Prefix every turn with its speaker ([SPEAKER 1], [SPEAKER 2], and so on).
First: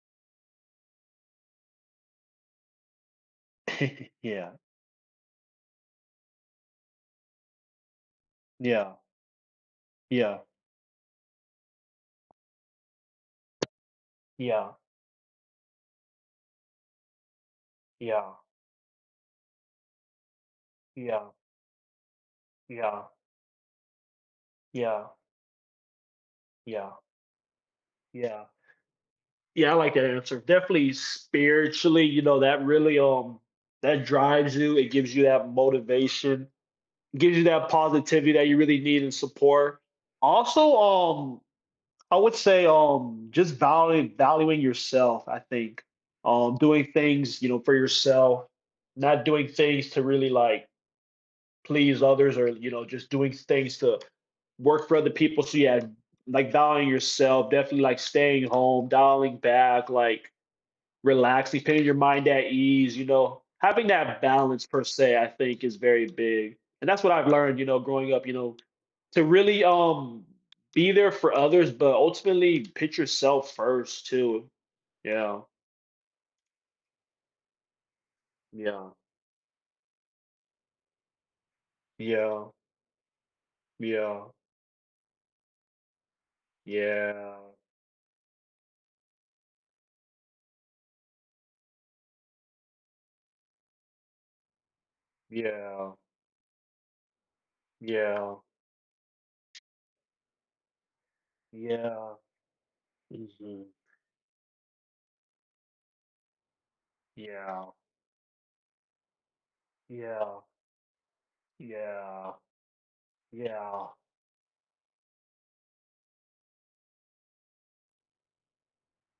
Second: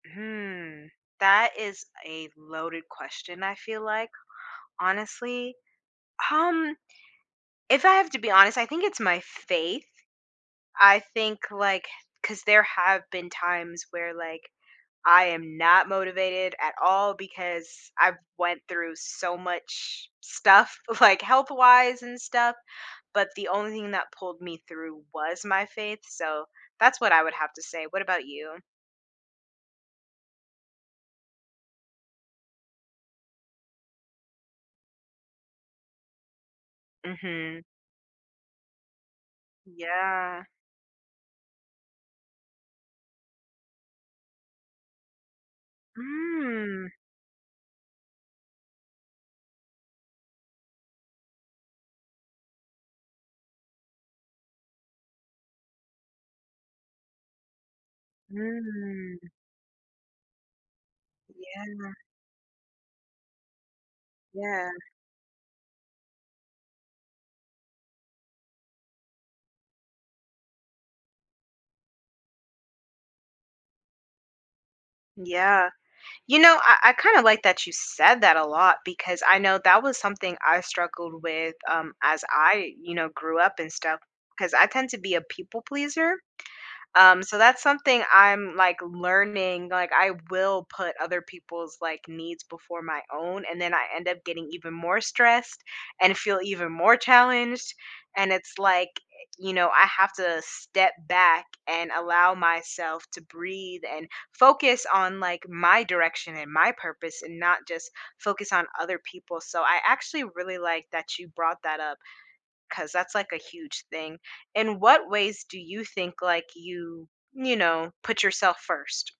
[SPEAKER 1] Hmm, that is a loaded question, I feel like.
[SPEAKER 2] Yeah.
[SPEAKER 1] Honestly, um, if I have to be honest, I think
[SPEAKER 2] Yeah.
[SPEAKER 1] it's my faith.
[SPEAKER 2] Yeah.
[SPEAKER 1] I think, like 'cause there have been times, where, like,
[SPEAKER 2] Yeah.
[SPEAKER 1] I am not motivated at all, because I've
[SPEAKER 2] Yeah.
[SPEAKER 1] went through so much stuff, like,
[SPEAKER 2] Yeah.
[SPEAKER 1] health-wise and stuff,
[SPEAKER 2] Yeah.
[SPEAKER 1] but the only thing that pulled me through
[SPEAKER 2] Yeah.
[SPEAKER 1] was my faith, so,
[SPEAKER 2] Yeah.
[SPEAKER 1] that's what I would have to say. What about
[SPEAKER 2] Yeah.
[SPEAKER 1] you?
[SPEAKER 2] Yeah, I like that answer, definitely spiritually, you know, that really, um that drives you, it gives you that motivation. It gives you
[SPEAKER 1] Mhm.
[SPEAKER 2] that positivity that you really need, and support.
[SPEAKER 1] Yeah.
[SPEAKER 2] Also, um, I would say, um, just value valuing yourself, I think. Um, doing
[SPEAKER 1] Mm.
[SPEAKER 2] things, you know, for yourself, not doing things to really, like, please others, or, you know, just doing s things to work for other people, so yeah like, valuing yourself, definitely, like, staying home,
[SPEAKER 1] Mm.
[SPEAKER 2] dialing back, like, relaxing,
[SPEAKER 1] Yeah.
[SPEAKER 2] putting your mind at ease, you know. Having that balance,
[SPEAKER 1] Yeah.
[SPEAKER 2] per se, I think is very big, and that's what I've learned, you know, growing up, you know, to really, um, be there for others, but ultimately put yourself first too. Yeah.
[SPEAKER 1] Yeah. You know, I I kinda like that you said that a lot,
[SPEAKER 2] Yeah.
[SPEAKER 1] because I know that was something I struggled with, um, as
[SPEAKER 2] Yeah.
[SPEAKER 1] I, you know, grew up and stuff,
[SPEAKER 2] Yeah.
[SPEAKER 1] 'cause I tend to be a people pleaser. Um, so
[SPEAKER 2] Yeah.
[SPEAKER 1] that's something I'm, like, learning like, I will put other people's, like, needs before my own, and then I end up getting even more stressed,
[SPEAKER 2] Yeah.
[SPEAKER 1] and feel even more challenged, and
[SPEAKER 2] Yeah.
[SPEAKER 1] it's, like, eh, you know, I have to step back, and
[SPEAKER 2] Yeah.
[SPEAKER 1] allow myself to
[SPEAKER 2] Mhm.
[SPEAKER 1] breathe, and focus on, like, my direction, and my purpose, and not
[SPEAKER 2] Yeah.
[SPEAKER 1] just focus on other people, so I actually
[SPEAKER 2] Yeah.
[SPEAKER 1] really like that you brought that up,
[SPEAKER 2] Yeah.
[SPEAKER 1] 'cause that's, like, a huge
[SPEAKER 2] Yeah.
[SPEAKER 1] thing. In what ways do you think, like, you, you know, put yourself first?